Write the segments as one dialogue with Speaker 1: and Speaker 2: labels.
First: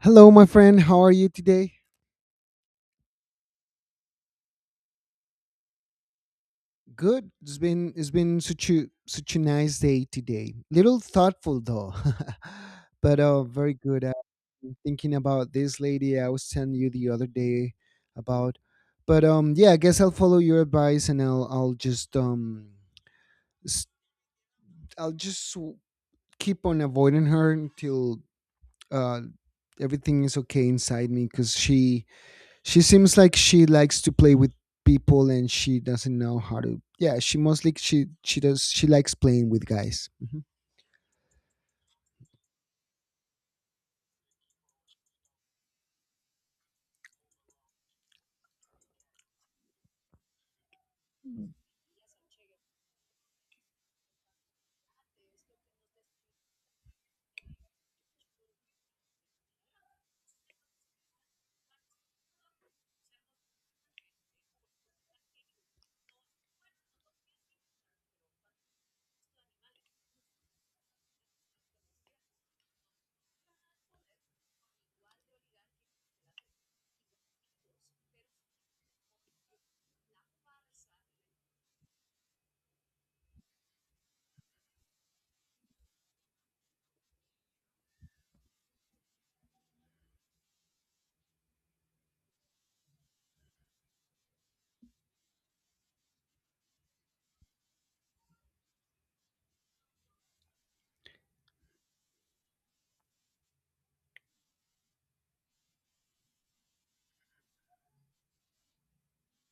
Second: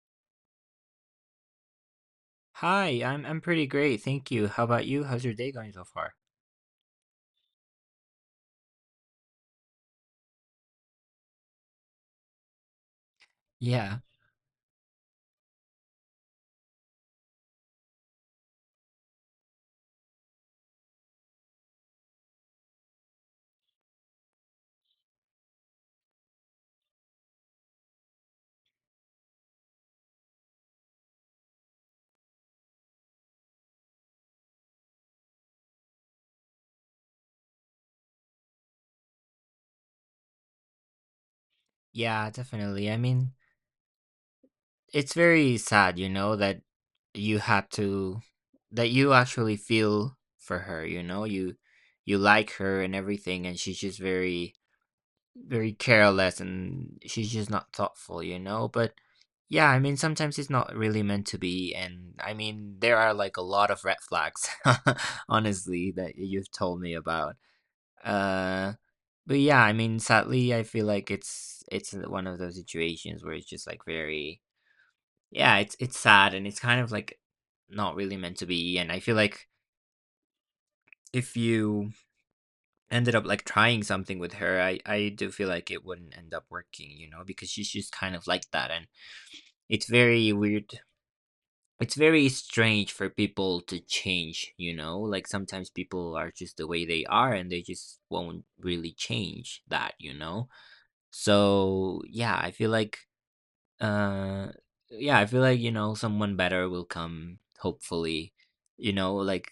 Speaker 1: Hello, my friend. How are you today?
Speaker 2: Hi, I'm pretty great, thank you. How about you? How's your day going so far?
Speaker 1: Good. It's been such a such a nice day today. Little thoughtful though, but very
Speaker 2: Yeah.
Speaker 1: good. I'm thinking about this lady I was telling you the other day about, but yeah, I guess I'll follow your advice and I'll just s- I'll just w- keep on avoiding her until uh everything is okay inside me because she seems like she likes to play with people and she doesn't know how to, yeah, she mostly she likes playing with guys. Mhm.
Speaker 2: Yeah, definitely. I mean, it's very sad, you know, that you had to that you actually feel for her, you know? You like her and everything, and she's just very, very careless, and she's just not thoughtful, you know? But yeah, I mean, sometimes it's not really meant to be. And I mean, there are like a lot of red flags honestly that you've told me about. Uh But yeah, I mean, sadly, I feel like it's one of those situations where it's just like very yeah, it's sad, and it's kind of like not really meant to be. And I feel like if you ended up like trying something with her, I do feel like it wouldn't end up working, you know, because she's just kind of like that, and it's very weird. It's very strange for people to change, you know? Like sometimes people are just the way they are and they just won't really change that, you know? So yeah, uh yeah I feel like you know, someone better will come, hopefully. You know, like,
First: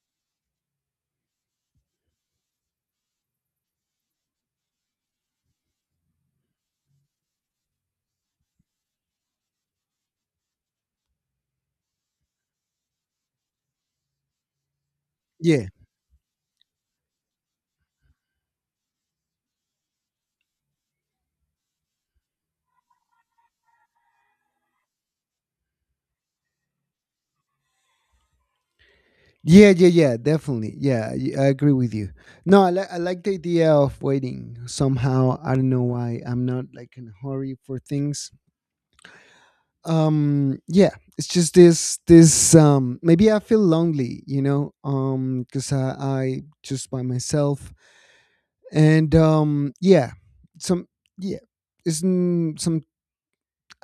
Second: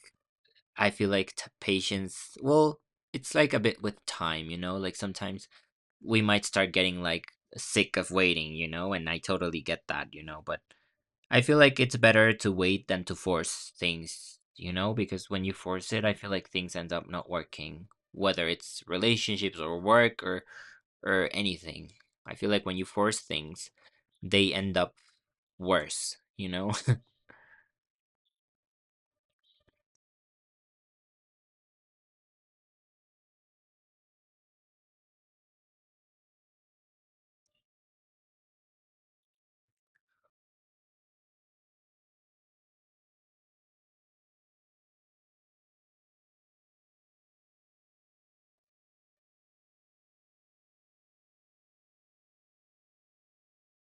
Speaker 2: I feel like patience, well, it's like a bit with time, you know, like sometimes we might start getting like sick of waiting, you know, and I totally get that, you know, but I feel like it's better to wait than to force things, you know, because when you
Speaker 1: yeah
Speaker 2: force it, I feel like things end up not working, whether it's relationships or work or anything. I feel like when you force things, they end up worse, you know?
Speaker 1: yeah, definitely, yeah, I agree with you. No, I like the idea of waiting somehow. I don't know why I'm not like in a hurry for things. Yeah, it's just this, maybe I feel lonely, because I just by myself and yeah. some yeah It's mm, some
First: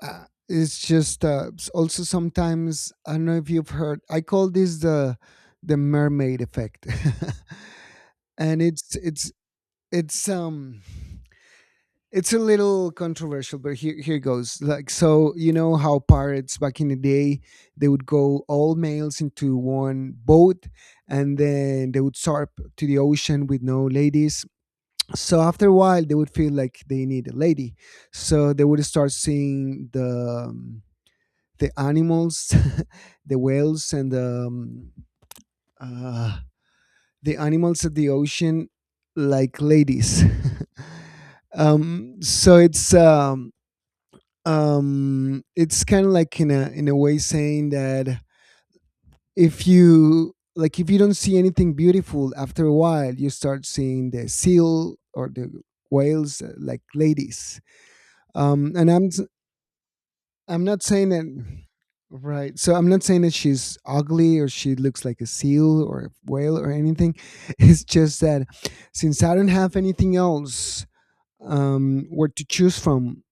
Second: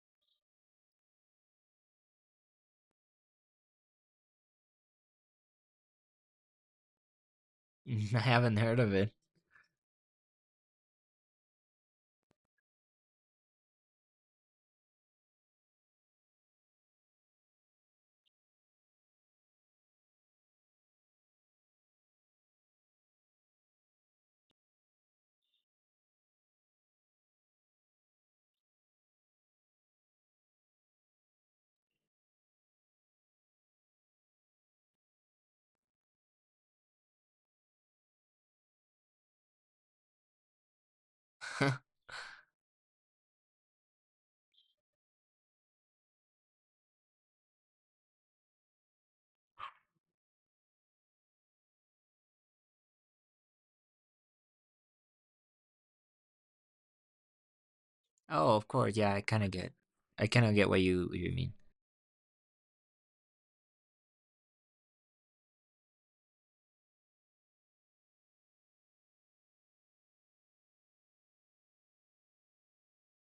Speaker 1: it's just also sometimes, I don't know if you've heard, I call this the mermaid effect.
Speaker 2: I haven't
Speaker 1: And
Speaker 2: heard of it.
Speaker 1: it's um it's a little controversial, but here goes. Like so you know how pirates back in the day, they would go all males into one boat and then they would sarp to the ocean with no ladies. So after a while, they would feel like they need a lady, so they would start seeing the animals, the whales and uh, the animals of the ocean like ladies. So it's kind of like, in a way, saying that if you like, if you don't see anything beautiful after a while, you start seeing the seal or the whales, like ladies.
Speaker 2: Oh, of
Speaker 1: And
Speaker 2: course. Yeah, I kind of get. I kind of
Speaker 1: I'm
Speaker 2: get what
Speaker 1: not
Speaker 2: you
Speaker 1: saying
Speaker 2: what you
Speaker 1: that.
Speaker 2: mean.
Speaker 1: Right, so I'm not saying that she's ugly or she looks like a seal or a whale or anything. It's just that since I don't have anything else, where to choose from,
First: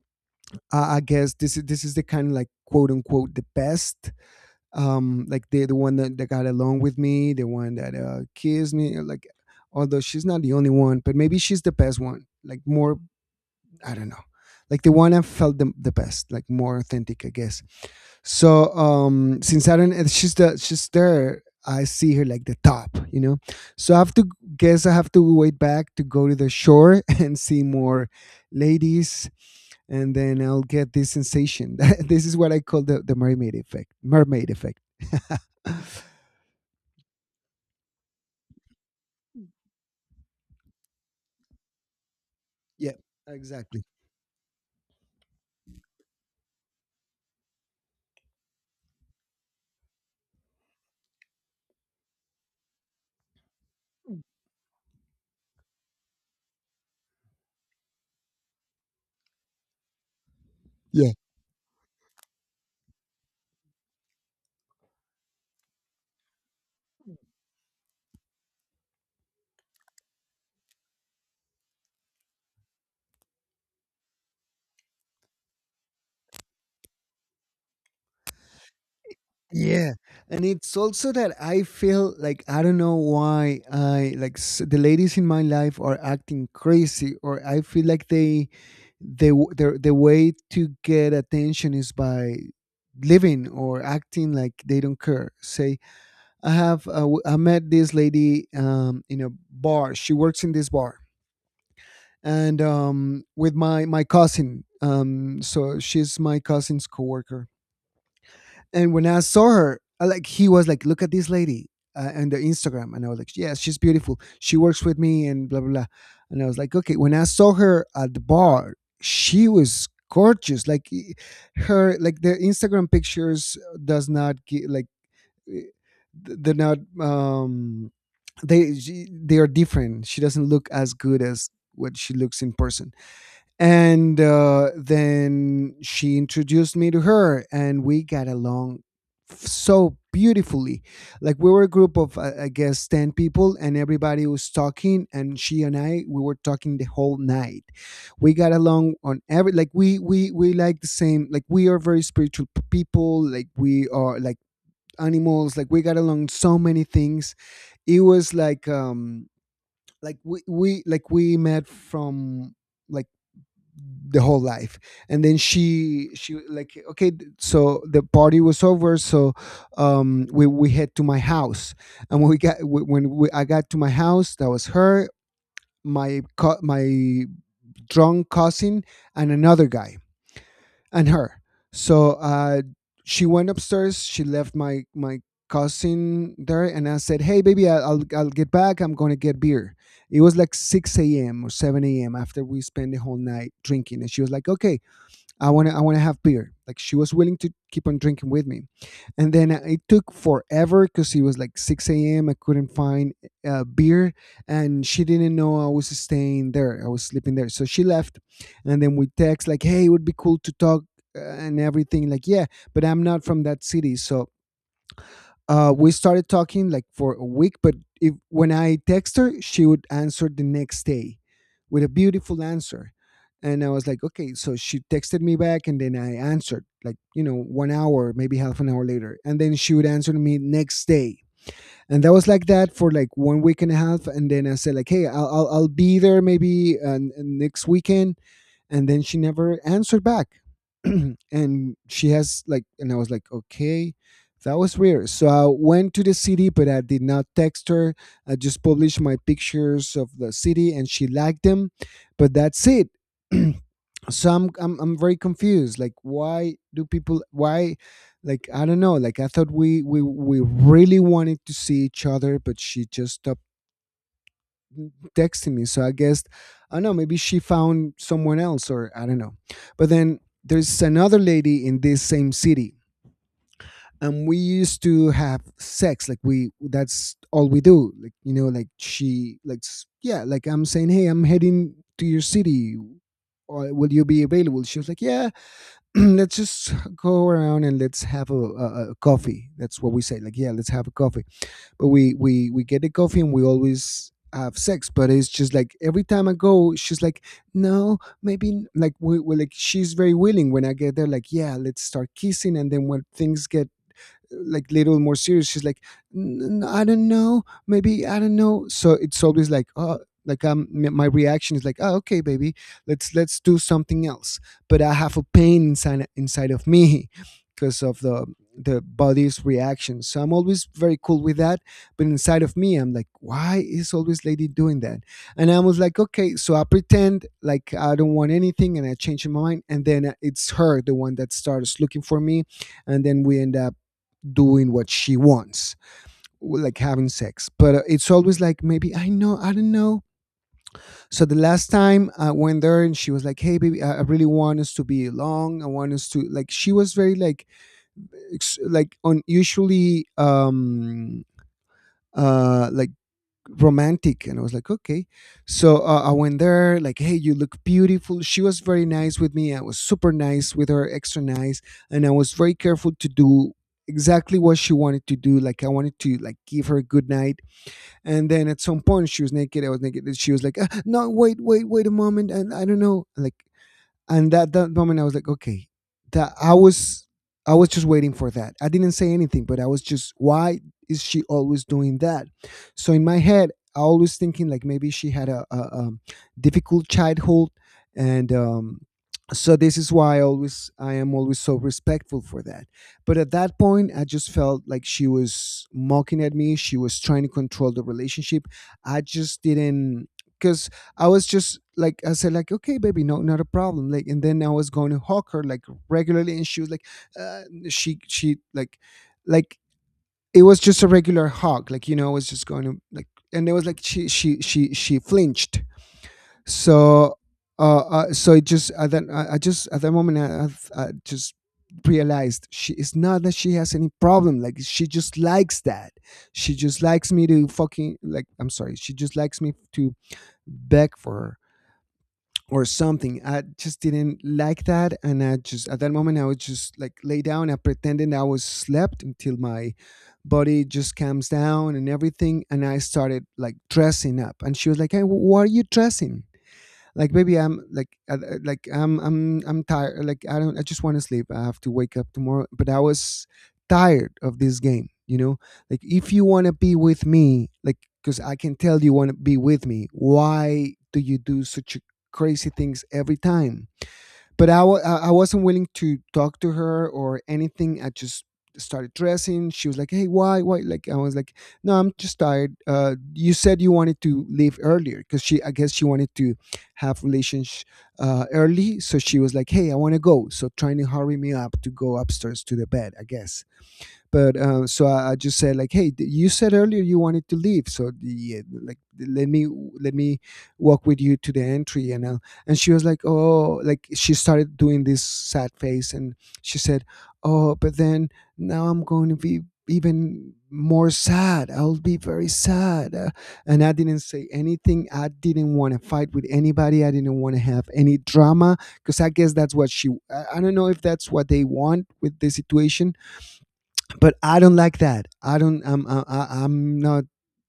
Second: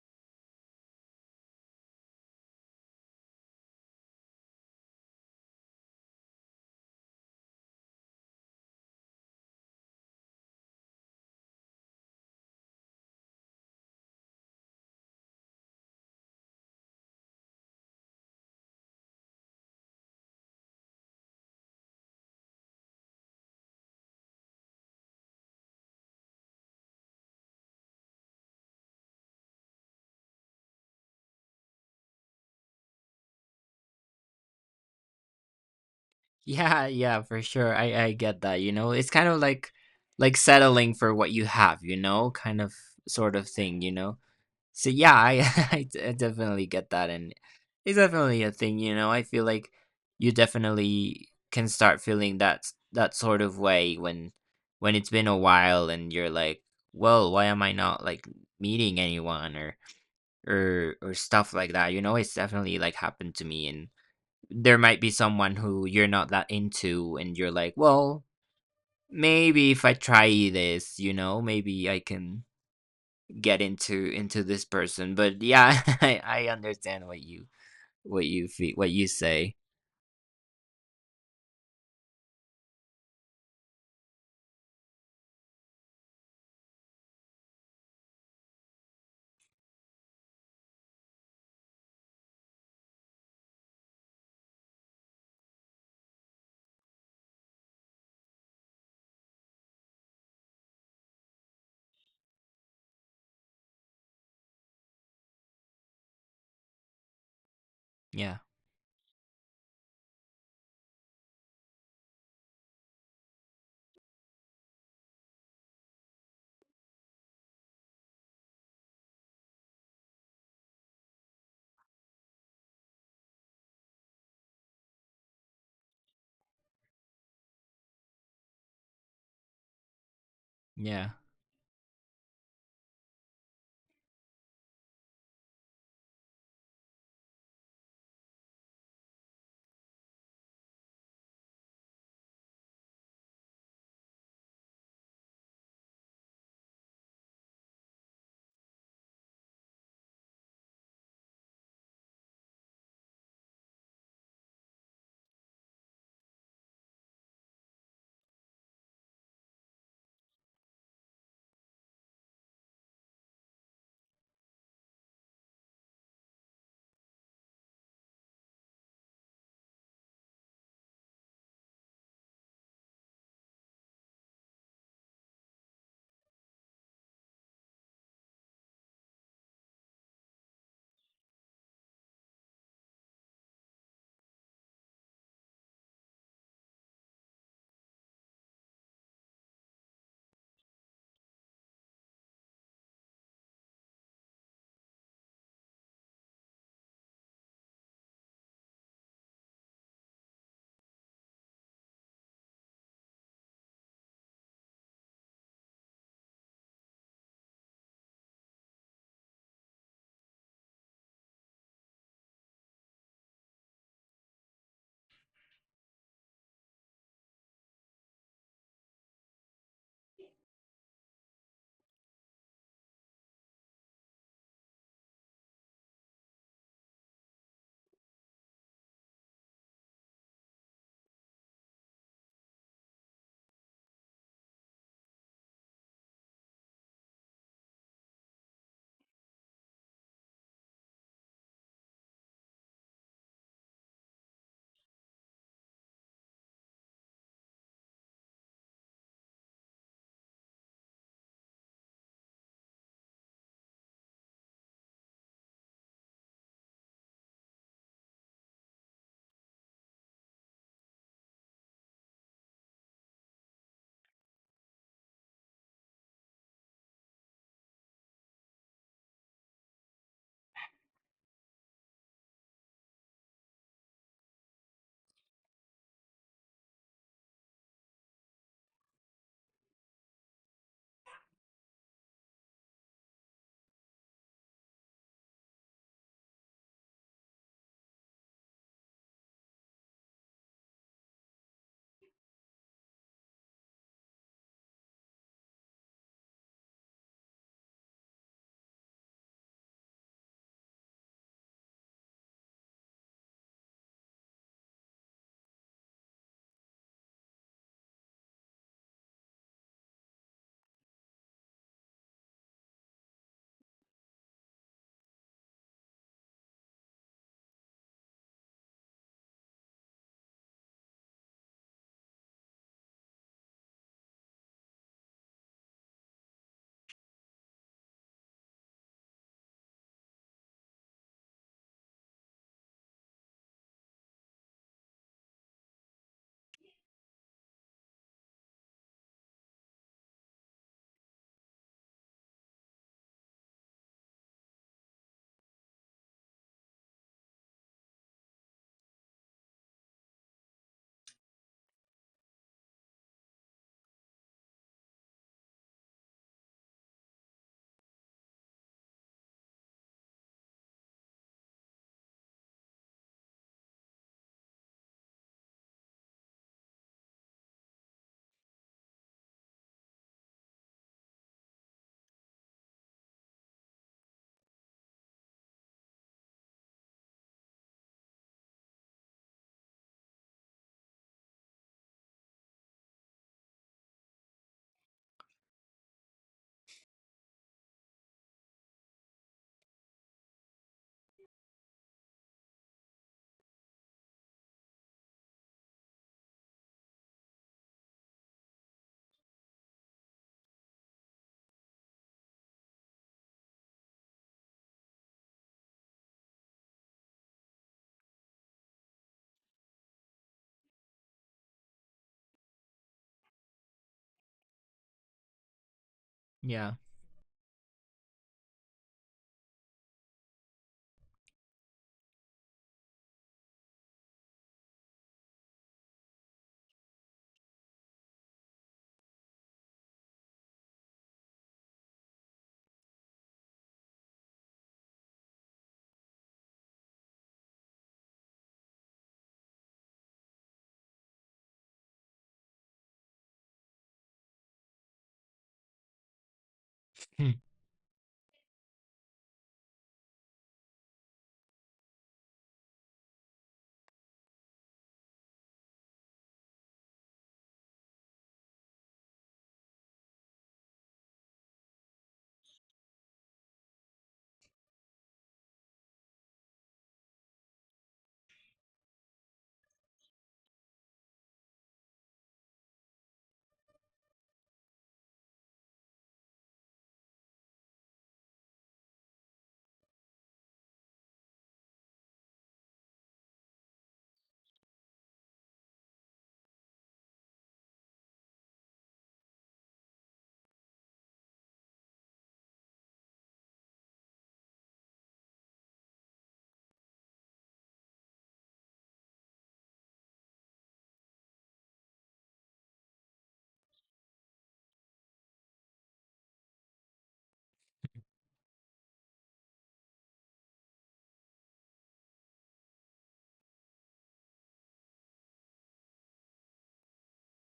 Speaker 1: I guess this is the kind of like quote unquote the best, like the one that got along with me, the one that kissed me, like, although she's not the only one, but maybe she's the best one, like, more, I don't know. Like the one I felt the best, like more authentic, I guess. So since I don't, and she's the she's there, I see her like the top, you know. So I have to, guess I have to wait, back to go to the shore and see more ladies, and then I'll get this sensation. This is what I call the mermaid effect. Mermaid effect.
Speaker 2: Yeah, yeah, for sure. I get that. You know, it's kind of like settling for what you have. You know, kind of
Speaker 1: Yeah,
Speaker 2: sort of
Speaker 1: exactly.
Speaker 2: thing. You know, so yeah, I definitely get that, and it's definitely a thing. You know, I feel like you definitely can start feeling that that sort of way when it's been a while, and you're like, well, why am I not like meeting anyone or or
Speaker 1: Yeah.
Speaker 2: or stuff like that? You know, it's definitely like happened to me, and there might be someone who you're not that into, and you're like, well, maybe if I try this, you know, maybe I can get into this person. But yeah, I understand what you feel, what you say.
Speaker 1: Yeah, and it's also that I feel like I don't know why I like, the ladies in my life are acting crazy, or I feel like their the way to get attention is by living or acting like they don't care. Say, I have I met this lady in a bar. She works in this bar, and with my cousin. So she's my cousin's coworker,
Speaker 2: Yeah,
Speaker 1: and when I saw her, like he was like, "Look at this lady on the Instagram," and I was like, "Yes, she's beautiful. She works with me," and blah blah blah. And I was like, "Okay." When I saw her at the bar, she was gorgeous. Her, like the Instagram pictures does not like, eh, they're not they she, they are different. She doesn't look as
Speaker 2: yeah,
Speaker 1: good as what she looks in person. And then she introduced me to her, and we got along so beautifully. Like we were a group of, I guess, 10 people, and everybody was talking, and she and I, we were talking the whole night. We got along on every, like we like the same, like we are very spiritual people, like we are like animals, like we got along so many things. It was like we met from like the whole life. And then she like okay, so the party was over. So we head to my house, and when we I got to my house, that was her, my drunk cousin and another guy and her. So she went upstairs. She left my cousin there, and I said, "Hey baby, I'll get back, I'm gonna get beer." It was like 6 a.m or 7 a.m after we spent the whole night drinking, and she was like, okay, I want to have beer. Like, she was willing to keep on drinking with me. And then it took forever because it was like six a.m. I couldn't find beer, and she didn't know I was staying there. I was sleeping there, so she left. And then we text like, "Hey, it would be cool to talk," and everything, like, yeah. But I'm not from that city, so we started talking like for a week, but if, when I text her, she would answer the next day with a beautiful answer. And I was like, okay, so she texted me back, and then I answered like, you know, 1 hour, maybe half an hour later. And then she would answer me next day. And that was like that for like 1 week and a half. And then I said like, "Hey, I'll be there maybe next weekend." And then she never answered back. And she has like, and I was like, okay, that was weird. So I went to the city, but I did not text her. I just published my pictures of the city, and she liked them, but that's it. So I'm very confused, like, why do people, why, like, I don't know, like I thought we really wanted to see each other, but she just stopped texting me. So I guess I don't know, maybe she found someone else or I don't know. But then there's another lady in this same city, and we used to have sex, like we that's all we do, like, you know, like she like, yeah, like I'm saying, "Hey, I'm heading to your city, or will you be available?" She was like, yeah. Let's just go around and let's have a coffee. That's what we say, like, yeah, let's have a coffee. But we get the coffee and we always have sex, but it's just like every time I go, she's like no, maybe, like we like she's very willing when I get there, like yeah let's start kissing, and then when things get like little more serious, she's like, I don't know, maybe, I don't know." So it's always like, oh, like my reaction is like, "Oh, okay baby, let's do something else." But I have a pain inside of me because of the body's reaction. So I'm always very cool with that, but inside of me I'm like, why is always lady doing that? And I was like, okay, so I pretend like I don't want anything, and I change my mind, and then it's her, the one that starts looking for me, and then we end up doing what she wants, like having sex. But it's always like, maybe, I know, I don't know. So the last time I went there, and she was like, "Hey baby, I really want us to be long, I want us to," like she was very like like unusually like romantic. And I was like, okay. So I went there, like, "Hey, you look beautiful." She was very nice with me, I was super nice with her, extra nice, and I was very careful to do exactly what she wanted to do, like I wanted to like give her a good night. And then at some point, she was naked, I was naked, and she was like, "Ah, no, wait, wait, wait a moment," and I don't know, like. And that moment I was like, okay, that I was just waiting for that. I didn't say anything, but I was just, why is she always doing that? So in my head I always thinking like, maybe she had a, difficult childhood. And so this is why I always, I am always so respectful for that. But at that point I just felt like she was mocking at me, she was trying to control the relationship. I just didn't, because I was just like, I said, like, okay baby, no, not a problem, like, and then I was going to hug her like regularly, and she was like uh, she like it was just a regular hug, like, you know, I was just going to, like, and it was like she flinched.
Speaker 2: yeah,
Speaker 1: So so it just at that I just at that moment I just realized she, it's not that she has any problem, like she just likes that. She just likes me to fucking, like, I'm sorry, she just likes me to beg for her or something. I just didn't like that, and I just at that moment I would just like lay down. I pretended I was slept until my body just calms down and everything, and I started like dressing up. And she was like, "Hey, why are you dressing?" Like, maybe I'm like I'm tired, like I don't, I just want to sleep, I have to wake up tomorrow. But I was tired of this game, you know. Like, if you want to be with me, like because I can tell you want to be with me, why do you do such crazy things every time? But I I wasn't willing to talk to her or anything. I just started dressing. She was like, "Hey, why? Why?" Like I was like, "No, I'm just tired. You said you wanted to leave earlier," because she, I guess, she wanted to have relations early. So she was like, "Hey, I want to go." So trying to hurry me up to go upstairs to the bed, I guess. But so I just said like, hey, you said earlier you wanted to leave, so the, yeah, like let me walk with you to the entry, and I'll, and she was like, oh, like she started doing this sad face, and she said, oh, but then now I'm going to be even more sad. I'll be very sad. And I didn't say anything. I didn't want to fight with anybody. I didn't want to have any drama because I guess that's what she. I don't know if that's what they want with the situation, but I don't like that. I don't. I'm. I'm not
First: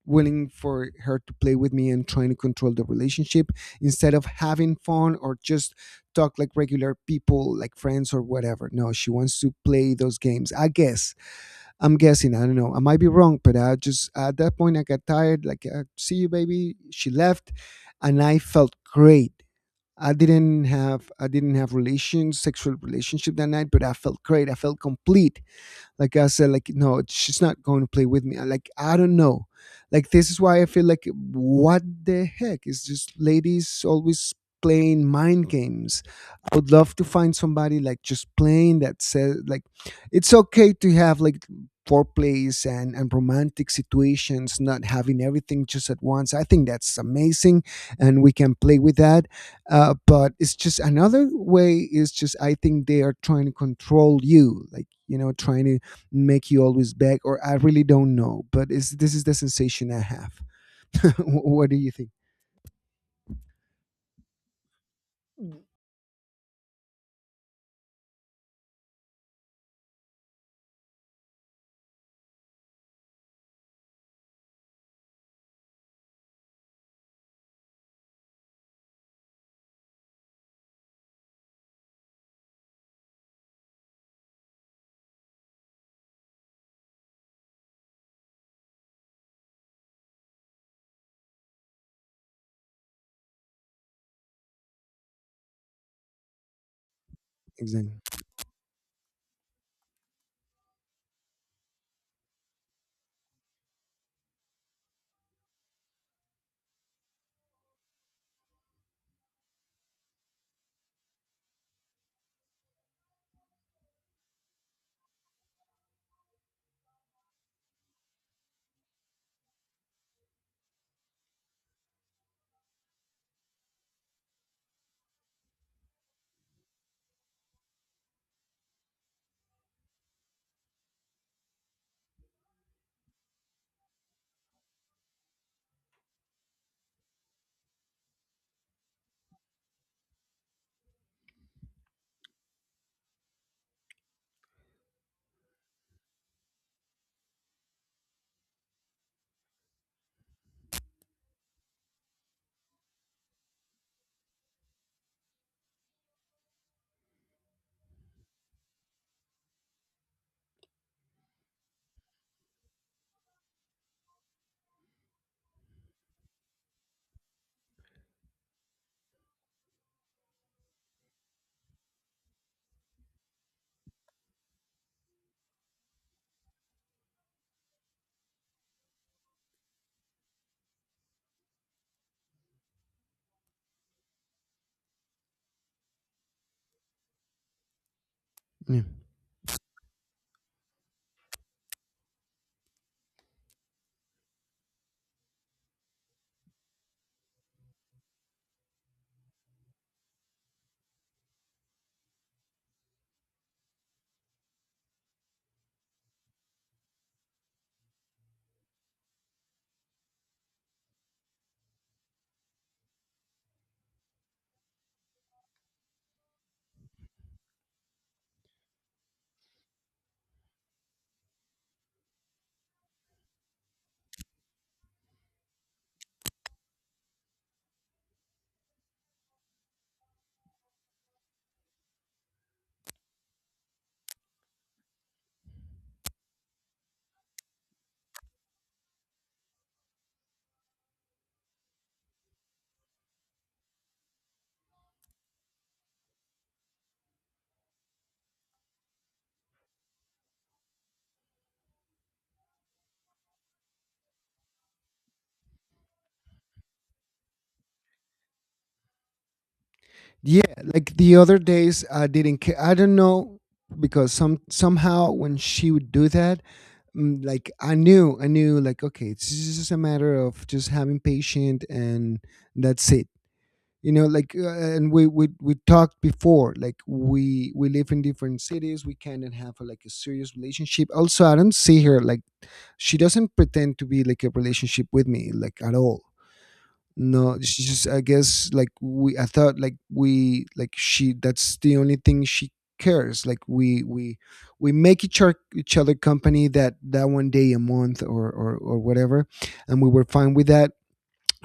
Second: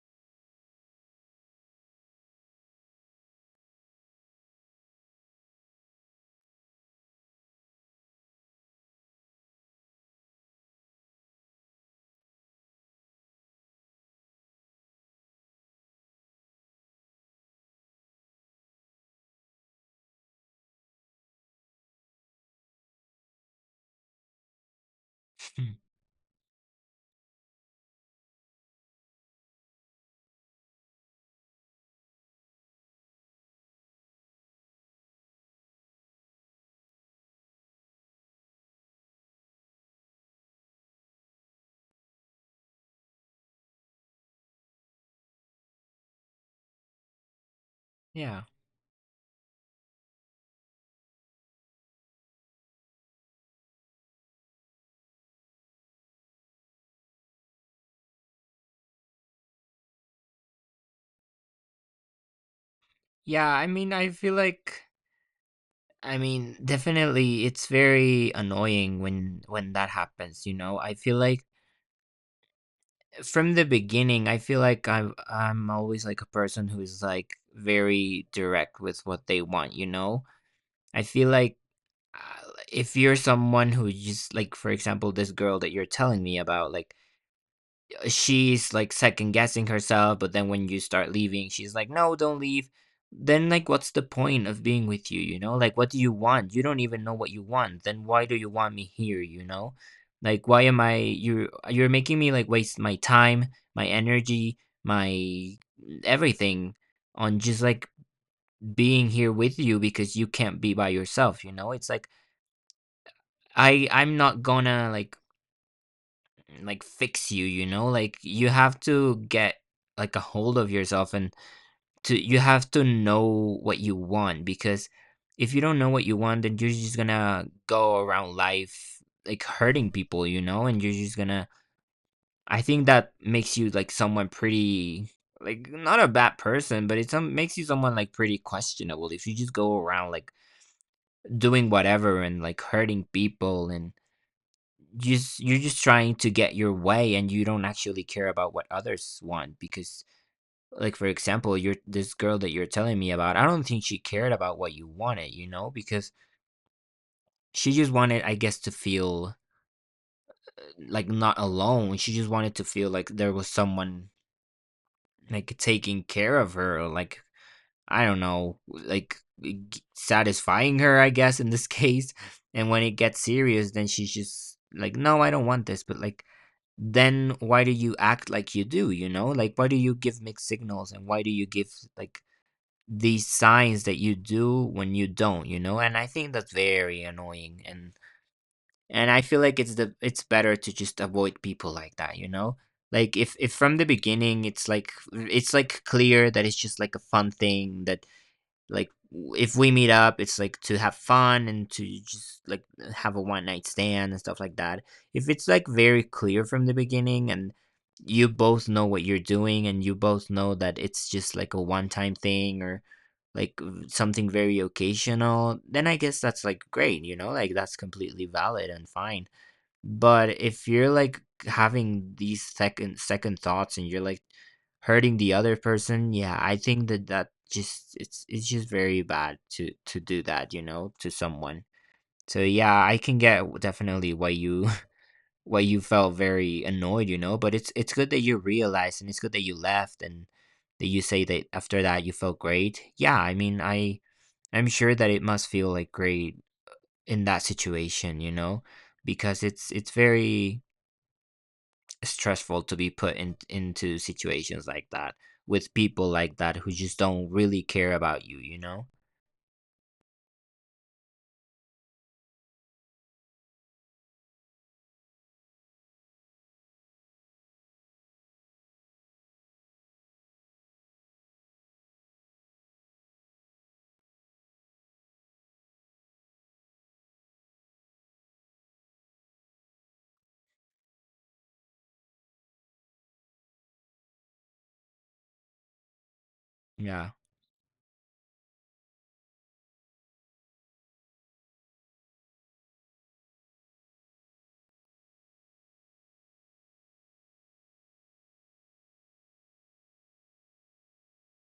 Speaker 1: willing for her to play with me and trying to control the relationship instead of having fun or just talk like regular people, like friends or whatever. No, she wants to play those games. I guess. I'm guessing. I don't know. I might be wrong, but I just at that point I got tired. Like, see you, baby. She left, and I felt great. I didn't have relations, sexual relationship that night, but I felt great. I felt complete. Like I said, like no, she's not going to play with me. I like I don't know. Like this is why I feel like what the heck is just ladies always playing mind games. I would love to find somebody like just playing that says like it's okay to have like foreplays and romantic situations, not having everything just at once. I think that's amazing, and we
Speaker 2: yeah,
Speaker 1: can play with that. But it's just another way, is just I think they are trying to control you, like, you know, trying to make you always beg, or I really don't know, but it's, this is the sensation I have. What do you think?
Speaker 2: yeah. I mean, I feel like I mean, definitely, it's very annoying when that happens. You know, I feel like from the beginning, I feel like I'm always like a person who's like very direct with what they want. You know, I feel like uh, if you're someone who just like, for example, this girl that you're telling me about, like, she's like second guessing herself, but then when you start leaving, she's like, "No, don't leave." Then, like, what's the point of being with you, you know? Like, what do you want? You don't even know what you want. Then
Speaker 1: Exactly.
Speaker 2: why do you want me here, you know? Like, why am I you are you're making me like waste my time, my energy, my everything on just like being here with you because you can't be by yourself, you know? It's like I'm not gonna like fix you, you know, like you have to get like a hold of yourself, and to you have to know what you want because if you don't know what you want, then you're just gonna go around life like hurting people, you know, and you're just gonna I think that makes you like someone pretty, like not a bad person but makes you someone like pretty questionable if you just go around like doing whatever and like hurting people, and just you're just trying to get your way and you don't actually care about what others want because, like, for example, you're this girl that you're telling me about, I don't think she cared about what you wanted, you know, because she just wanted, I guess, to feel like not alone. She just wanted to feel like there was someone like taking care of her, or like, I don't know, like, satisfying her, I guess, in this case. And when it gets serious, then she's just like, no, I don't want this. But like, then why do you act like you do? You know, like, why do you give mixed signals and why do you give, like, these signs that you do when you don't? You know, and I think that's very annoying. And
Speaker 1: Yeah,
Speaker 2: and I feel like it's better to just avoid people like that. You know, like, if from the beginning it's like, clear that it's just like a fun thing, that, like, if we meet up, it's like to have fun and to just like have a one night stand and stuff like that. If it's like very clear from the beginning and you both know what you're doing and you both know that it's just like a one time thing or, like, something very occasional, then I guess that's like great, you know? Like, that's completely valid and fine. But if you're like having these second thoughts and you're like hurting the other person, yeah, I think that just it's just very bad to do that, you know, to someone. So yeah, I can get definitely why you why you felt very annoyed, you know, but it's good that you realized and it's good that you left and that you say that after that you felt great. Yeah, I mean, I'm sure that it must feel like great in that situation, you know, because it's very stressful to be put into situations like that with people like that who just don't really care about you, you know?
Speaker 1: yeah, like the other days I didn't care, I don't know, because some somehow when she would do that, like I knew, I knew, like, okay, it's just a matter of just having patient, and that's it, you know. Like, and we talked before like we live in different cities, we cannot have like a serious relationship. Also, I don't see her like, she doesn't pretend to be like a relationship with me like at all.
Speaker 2: Yeah.
Speaker 1: No, she's just, I guess, like we, I thought like we, like she, that's the only thing she cares. Like we make each, our, each other company that that one day a month or whatever, and we were fine with that.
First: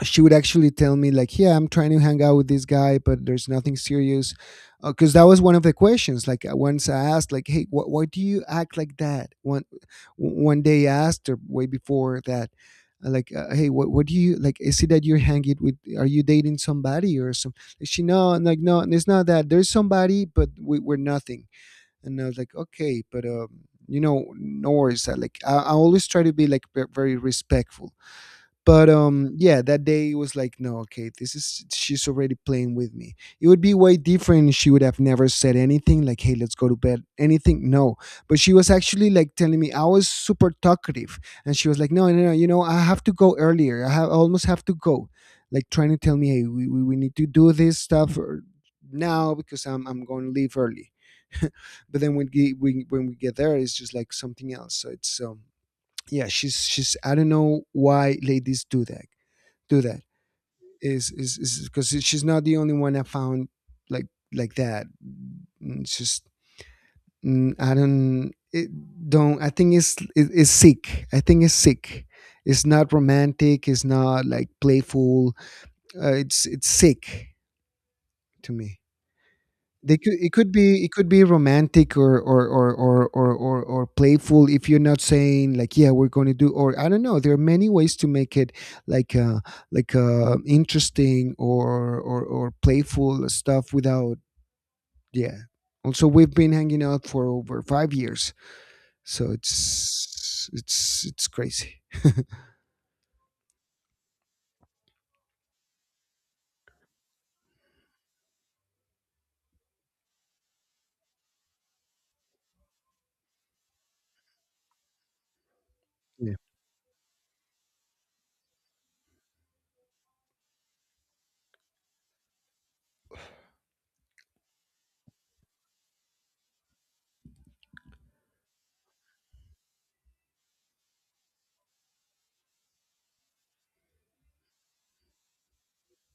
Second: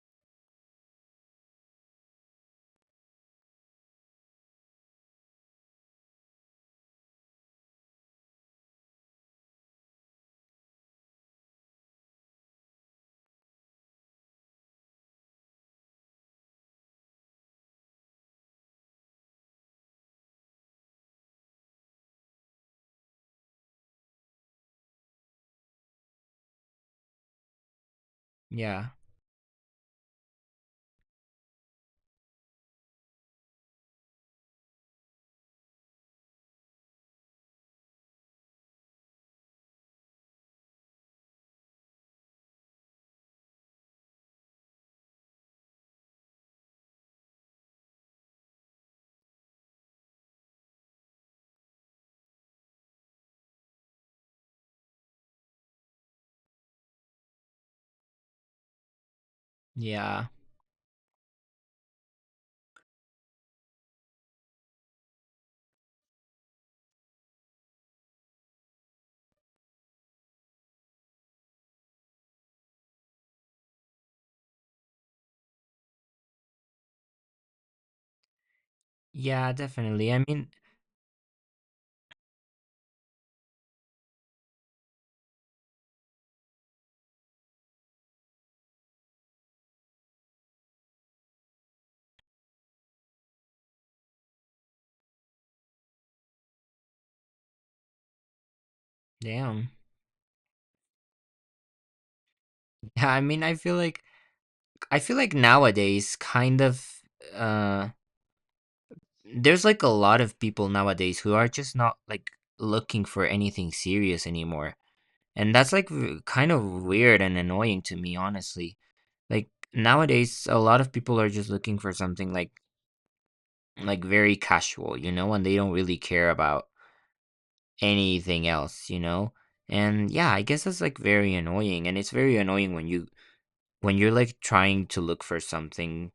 Speaker 1: She would actually tell me like, yeah, I'm trying to hang out with this guy, but there's nothing serious. Because that was one of the questions, like once I asked like, hey, why do you act like that? One one day I asked her way before that, like hey, what do you, like, is it that you're hanging with, are you dating somebody or some. She, no, I'm like, no, it's not that there's somebody, but we're nothing. And I was like, okay, but um, you know, no worries. Like I always try to be like very respectful. But
Speaker 2: Yeah.
Speaker 1: yeah, that day it was like, no, okay, this is, she's already playing with me. It would be way different if she would have never said anything like, hey, let's go to bed. Anything, no. But she was actually like telling me I was super talkative, and she was like, no, no, no, you know, I have to go earlier. I almost have to go, like trying to tell me, hey, we need to do this stuff or- now, because I'm going to leave early. But then when we get there, it's just like something else. So it's yeah, she's I don't know why ladies do that do that.
Speaker 2: Yeah.
Speaker 1: Is is because she's not the only one I found like like that. Mm, it's just, I don't, it don't, I think it's it's sick. I think it's sick. It's not romantic, it's not like playful. It's sick to me.
Speaker 2: Yeah,
Speaker 1: They could,
Speaker 2: definitely. I
Speaker 1: it
Speaker 2: mean,
Speaker 1: could be, it could be romantic or playful if you're not saying like, yeah, we're going to do, or I don't know, there are many ways to make it like uh like interesting or playful stuff without. Yeah. Also, we've been hanging out for over 5 years, so
Speaker 2: damn.
Speaker 1: it's crazy.
Speaker 2: Yeah, I mean, I feel like nowadays kind of, uh there's like a lot of people nowadays who are just not like looking for anything serious anymore. And that's like,
Speaker 1: Yeah.
Speaker 2: kind of weird and annoying to me, honestly. Like, nowadays a lot of people are just looking for something like, very casual, you know, and they don't really care about anything else, you know? And yeah, I guess that's like very annoying, and it's very annoying when you're like trying to look for something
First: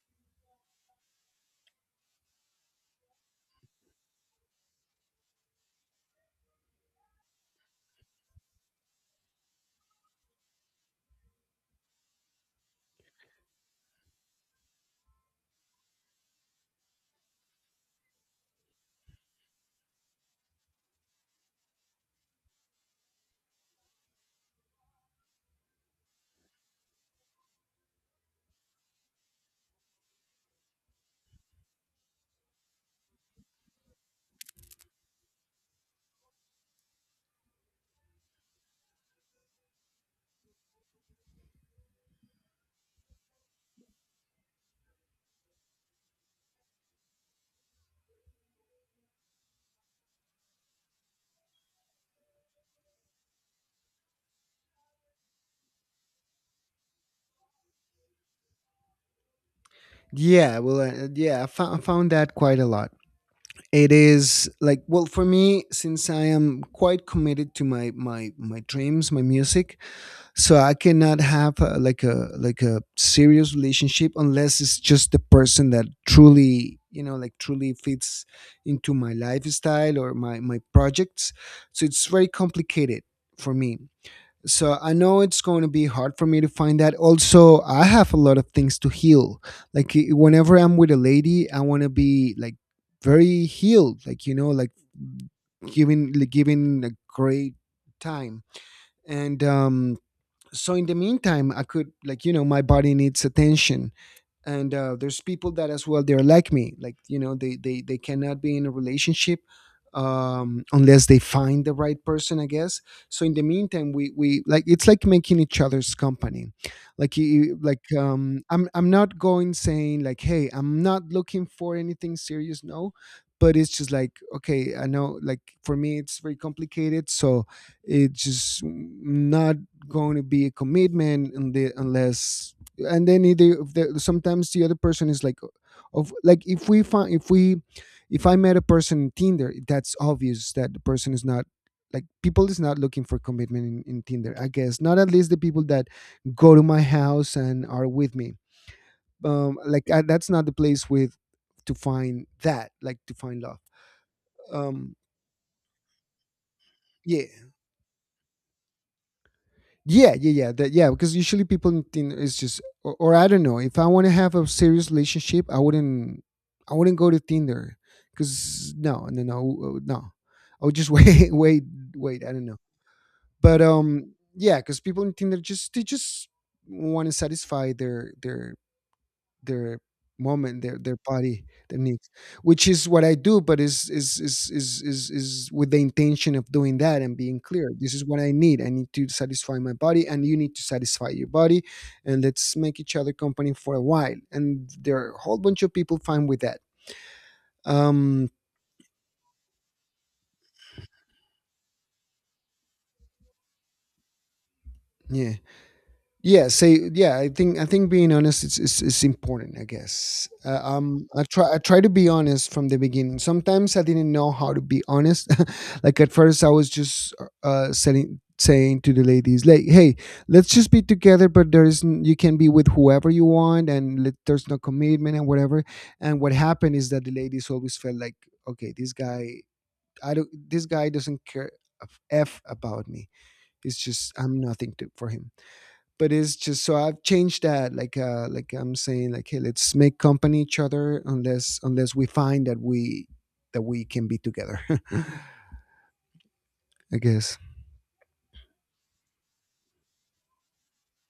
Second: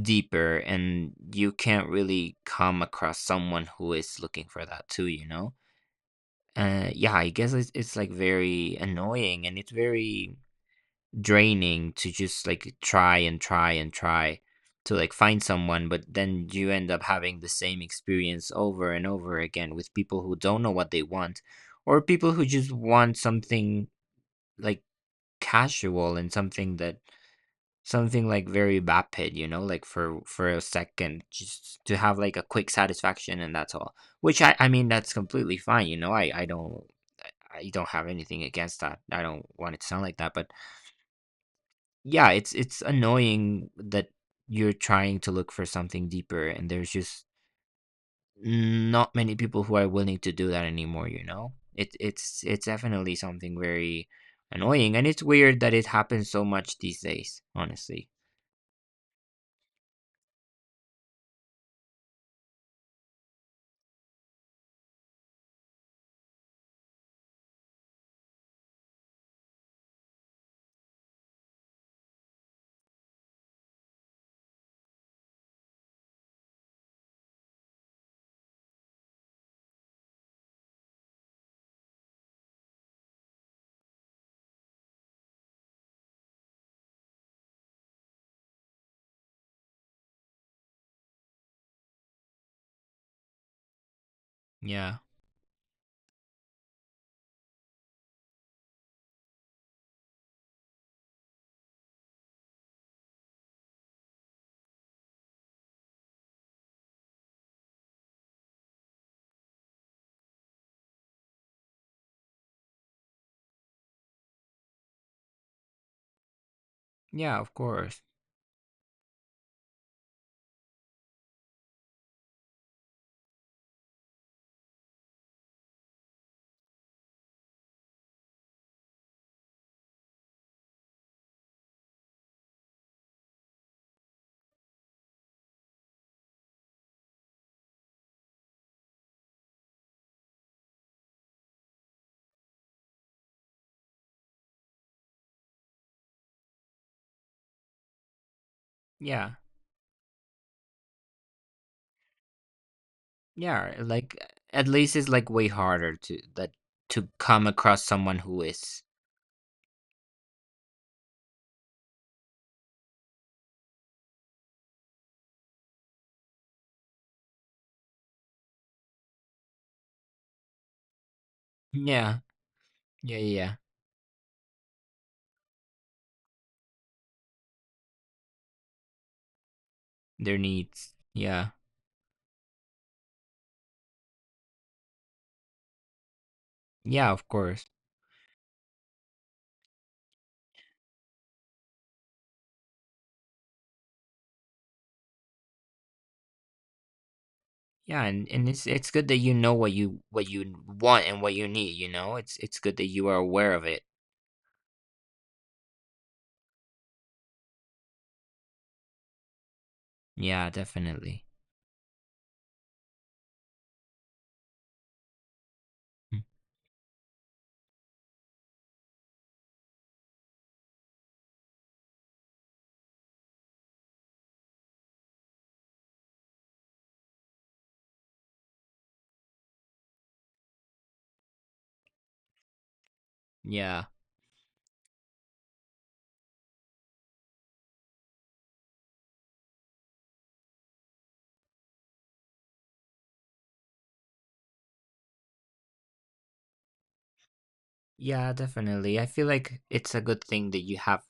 Speaker 2: deeper and you can't really come across someone who is looking for that too, you know? Yeah, I guess it's like very annoying, and it's very draining to just like try and try and try to like find someone, but then you end up having the same experience over and over again with people who don't know what they want, or people who just want something like casual, and something like very vapid, you know, like, for a second, just to have like a quick satisfaction, and that's all, which, I mean, that's completely fine, you know. I don't have anything against that, I don't want it to sound like that, but yeah, it's annoying that you're trying to look for something deeper, and there's just not many people who are willing to do that anymore, you know? It's definitely something very annoying, and it's weird that it happens so much these days, honestly.
Speaker 1: Yeah, well, yeah, found that quite a lot. It is like, well, for me, since I am quite committed to my my dreams, my music, so I cannot have like a serious relationship unless it's just the person that truly, you know, like truly fits into my lifestyle or my projects. So it's very complicated for me. So I know it's going to be hard for me to find that. Also, I have a lot of things to heal. Like whenever I'm with a lady, I want to be like very healed, like, you know,
Speaker 2: Yeah.
Speaker 1: like, giving a great time. And um, so in the meantime, I could, like, you know, my body needs attention. And there's people that as well, they're like me, like, you know, they cannot be in a relationship unless they find the right person, I guess. So in the meantime, we like, it's like making each other's company. Like
Speaker 2: Yeah, of
Speaker 1: like
Speaker 2: course.
Speaker 1: I'm not going saying like, hey, I'm not looking for anything serious, no. But it's just like, okay, I know, like for me it's very complicated, so it's just not going to be a commitment unless. And then it- the, sometimes the other person is like of, like if we find, if we, if I met a person in Tinder, that's obvious that the person is not like, people is not looking for commitment in Tinder, I guess, not at least the people that go to my house and are with me.
Speaker 2: Yeah.
Speaker 1: Um, like that's not the place with to find that, like to find love.
Speaker 2: Yeah, like, at
Speaker 1: Um,
Speaker 2: least it's like way harder to
Speaker 1: yeah.
Speaker 2: come across someone who is.
Speaker 1: Yeah, yeah, yeah. That, yeah, because usually people think it's just, or I don't know. If I want to have a serious relationship, I wouldn't, I wouldn't go to Tinder, because no, no, no, no. I would just wait, wait,
Speaker 2: Yeah.
Speaker 1: wait. I don't know,
Speaker 2: Yeah, yeah. Yeah.
Speaker 1: but yeah, because people in Tinder just want to satisfy their
Speaker 2: Their
Speaker 1: moment, their
Speaker 2: needs.
Speaker 1: their body,
Speaker 2: Yeah.
Speaker 1: their needs, which is what I do. But is with the intention of doing that
Speaker 2: Yeah,
Speaker 1: and
Speaker 2: of
Speaker 1: being
Speaker 2: course.
Speaker 1: clear. This is what I need. I need to satisfy my body and you need to satisfy your body and let's make each other company for a while, and there are a whole bunch of people fine with that.
Speaker 2: Yeah,
Speaker 1: um
Speaker 2: and it's good that you know what you want and what you need, you know? It's good that you are aware of it.
Speaker 1: yeah, yeah, say yeah, I think I think being honest is important, I guess.
Speaker 2: Yeah,
Speaker 1: I
Speaker 2: definitely.
Speaker 1: try, I try to be honest from the beginning. Sometimes I didn't know how to be honest. Like at
Speaker 2: Mm.
Speaker 1: first I was just saying to the ladies like, hey, let's just be together, but there is you can be with whoever you want, and there's no commitment and whatever. And what happened is that the ladies always felt like, okay, this guy, I don't this guy doesn't care a f about me. It's
Speaker 2: Yeah.
Speaker 1: just I'm nothing for him. But it's just, so I've changed that. Like, like I'm saying, like, hey, let's make company each other unless we find that we can be together. I guess.
Speaker 2: Yeah, definitely. I feel like it's a good thing that you have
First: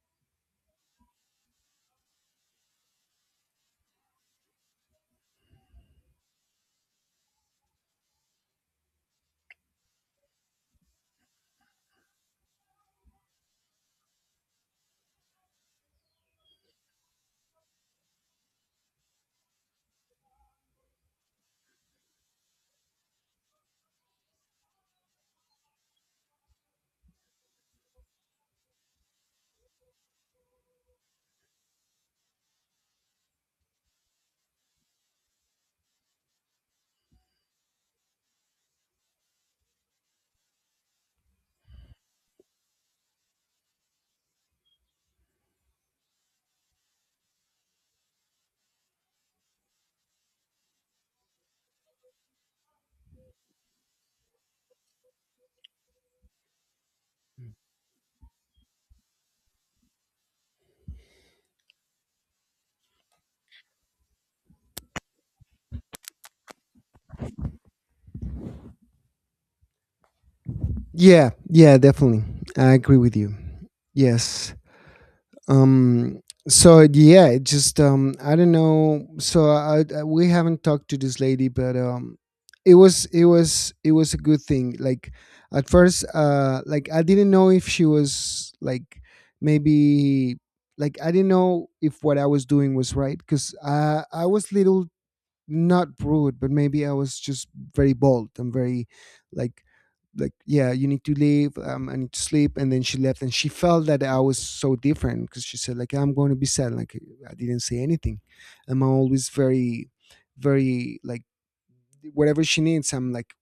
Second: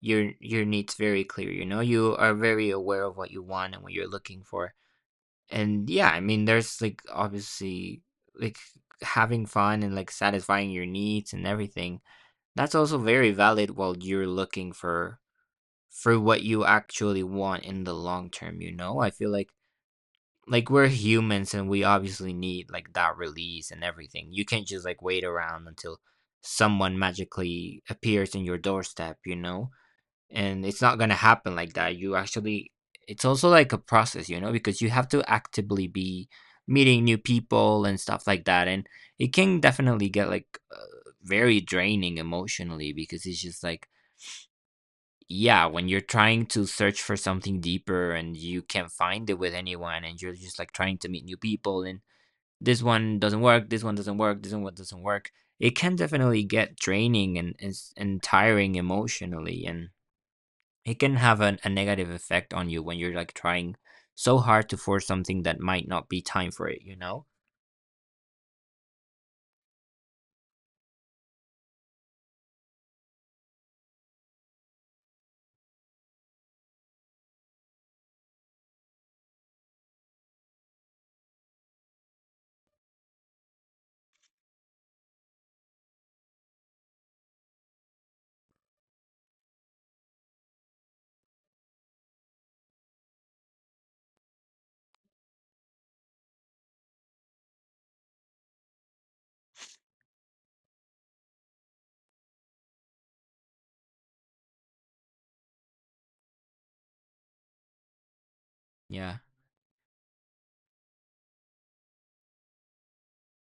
Speaker 2: your needs very clear, you know? You are very aware of what you want and what you're looking for. And yeah, I mean, there's like obviously like having fun and like satisfying your needs and everything. That's also very valid while you're looking for what you actually want in the long term, you know? I feel like, we're humans, and we obviously need like that release and everything. You can't just like wait around until someone magically appears in your doorstep, you know? And it's not going to happen like that. You actually It's also like a process, you know, because you have to actively be meeting new people and stuff like that, and it can definitely get like, very draining emotionally, because it's just like, yeah, when you're trying to search for something deeper and you can't find it with anyone, and you're just like trying to meet new people, and this one doesn't work, this one doesn't work, this one doesn't work. It can definitely get draining and, and tiring emotionally, and it can have a negative effect on you when you're like trying so hard to force something that might not be time for it, you know?
Speaker 1: Yeah, yeah, definitely. I agree with you. Yes. um so yeah, it just, I don't know. So I, we haven't talked to this lady, but um, it was it was a good thing. Like at first, like I didn't know if she was like maybe, like I didn't know if what I was doing was right, because I was little, not rude, but maybe I was just very bold. I'm very like like, yeah, you need to leave. I need to sleep. And then she left, and she felt that I was so different because she said like, I'm going to be sad. Like, I didn't say anything. I'm
Speaker 2: Yeah.
Speaker 1: always very, very like, whatever she needs, I'm like,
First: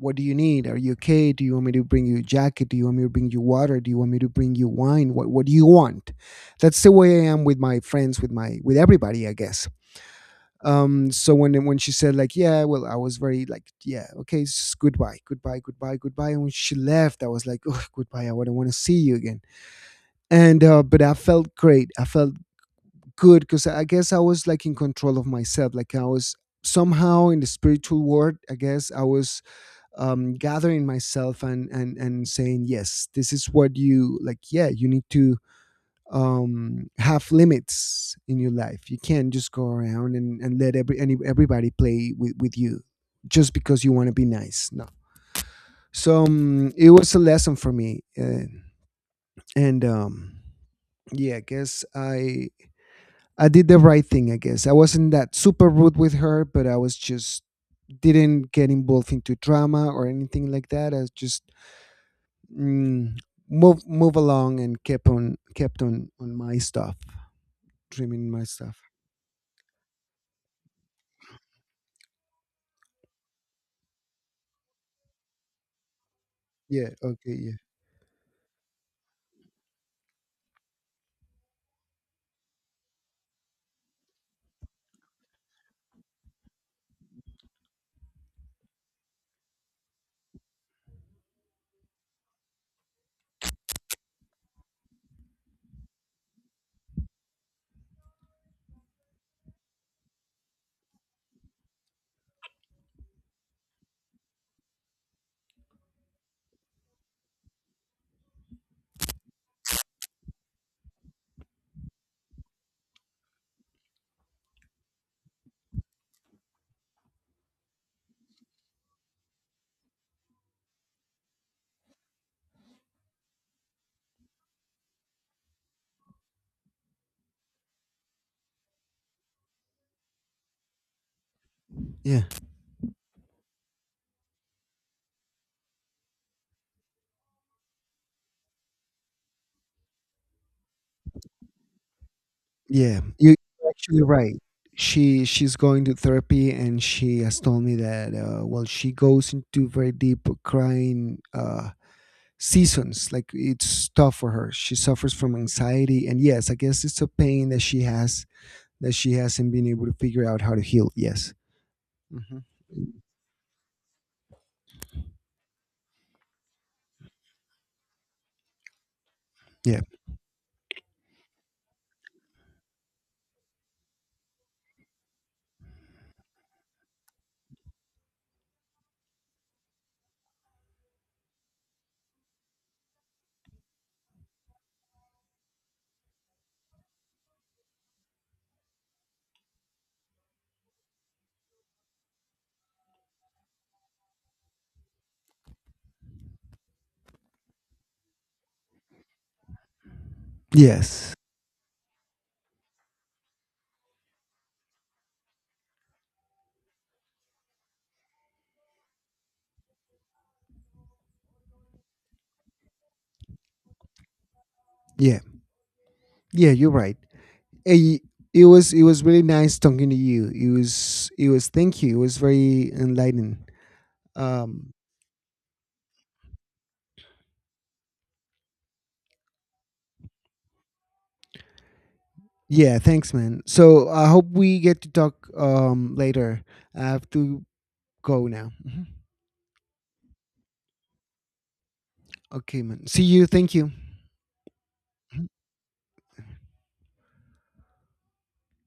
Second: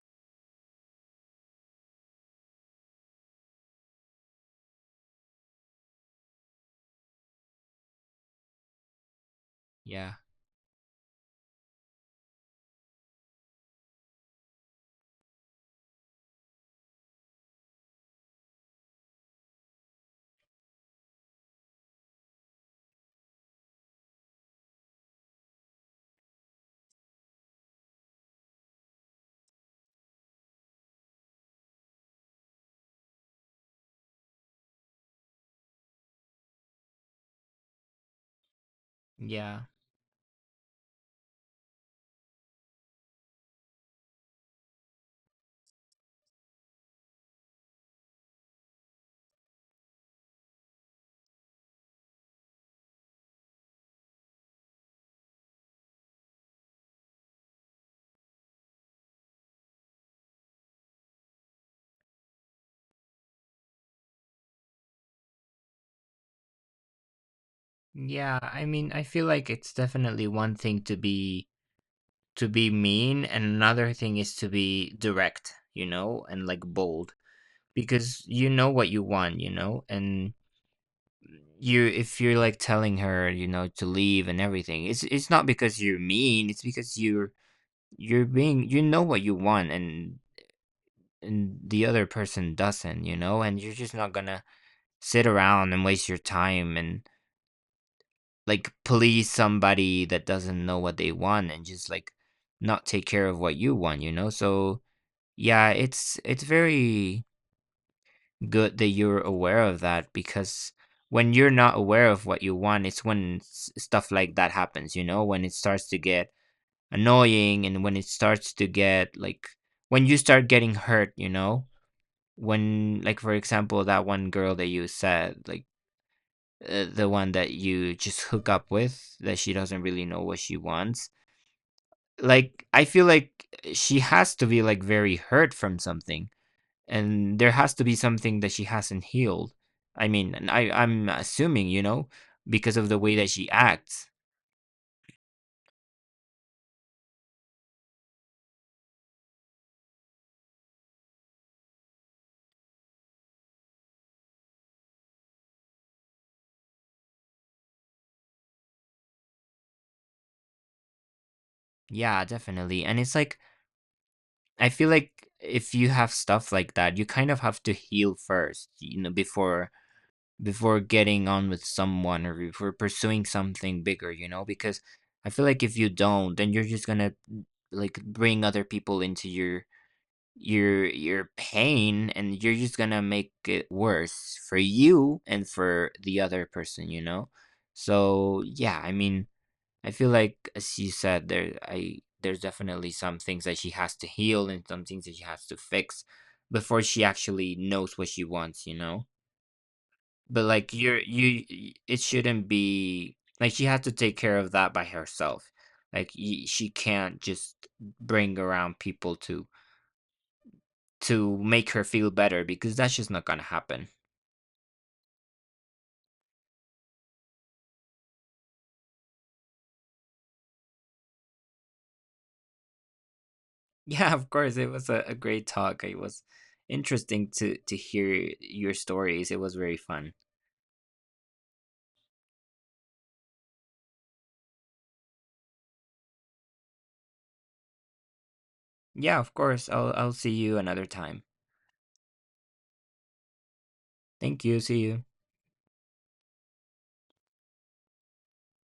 Speaker 1: what do you need? Are you okay? Do you want me to bring you a jacket? Do you want me to bring you water? Do you want me to bring you wine? What do you want? That's the way I am with my friends, with my, with everybody, I guess.
Speaker 2: Yeah.
Speaker 1: So when she said like, yeah, well, I was very like, yeah, okay, goodbye, goodbye, goodbye, goodbye. And when she left, I was like, oh, goodbye, I wouldn't want to see you again. And but I felt great, I felt good, because I guess I was like in control of myself. Like I was somehow in the spiritual world, I guess. I was gathering myself and and saying, yes, this is what you, like, yeah, you need to have limits in your life. You can't just
Speaker 2: Yeah.
Speaker 1: go around and let everybody play with you just because you want to be nice. No. So it was a lesson for me. And Yeah, I guess I did the right thing. I guess I wasn't that super rude with her, but I was just, didn't get involved into drama or anything like that. I just, mm, move along and kept on on my stuff, trimming
Speaker 2: Yeah,
Speaker 1: my
Speaker 2: I
Speaker 1: stuff.
Speaker 2: mean, I feel like it's definitely one thing to be mean, and another thing is to be direct, you know, and like
Speaker 1: Yeah,
Speaker 2: bold,
Speaker 1: okay. Yeah.
Speaker 2: because you know what you want, you know, and you if you're like telling her, you know, to leave and everything, it's not because you're mean, it's because you're being, you know, what you want, and the other person doesn't, you know, and you're just not gonna sit around and waste your time and like police somebody that doesn't know what they want and just like not take care of what you want, you know, so yeah, it's very good that you're aware of that, because when you're not aware of what you want, it's when stuff like that happens, you know, when it starts to get annoying and when it starts to get like, when you start getting hurt, you know, when, like, for example, that one girl that you said, like, the one that you just hook up with, that she doesn't really know what she wants.
Speaker 1: Yeah,
Speaker 2: Like, I feel like she has to be like very hurt from something, and there has to be something that she hasn't healed. I mean, and I'm assuming, you know, because of the
Speaker 1: yeah.
Speaker 2: way that
Speaker 1: You,
Speaker 2: she
Speaker 1: you're actually
Speaker 2: acts.
Speaker 1: right. She, she's going to therapy, and she has told me that, well, she goes into very deep crying, seasons. Like, it's tough for her. She suffers from anxiety, and yes, I guess it's a pain that she has, that she hasn't been able to figure out how to heal. Yes.
Speaker 2: Yeah,
Speaker 1: Hmm.
Speaker 2: definitely. And it's like, I feel like if you have stuff like that, you kind of have to heal first, you know, before
Speaker 1: Yeah.
Speaker 2: getting on with someone, or before pursuing something bigger, you know, because I feel like if you don't, then you're just gonna like bring other people into your your pain, and you're just gonna make it worse for you and for the other person, you know, so yeah, I mean, I feel like, as you said, there, I there's definitely some things that she has to heal, and some things that she has to fix before she actually knows what she wants, you know. But like,
Speaker 1: Yes.
Speaker 2: it shouldn't be like she has to take care of that by herself. Like, she can't just bring around people to make her feel better, because that's just not gonna happen.
Speaker 1: Yeah. Yeah, you're right. Eh, it was it was really nice talking to you. It was, it was, thank you. It was very enlightening.
Speaker 2: Yeah, of course, it
Speaker 1: Um,
Speaker 2: was a great talk. It was interesting to hear your stories. It was very fun.
Speaker 1: Yeah, thanks, man. So I hope we get to talk, later. I have to go now. Mhm.
Speaker 2: Yeah, of course. I'll see you another time.
Speaker 1: Okay, man. See you. Thank you.
Speaker 2: Thank you. See you.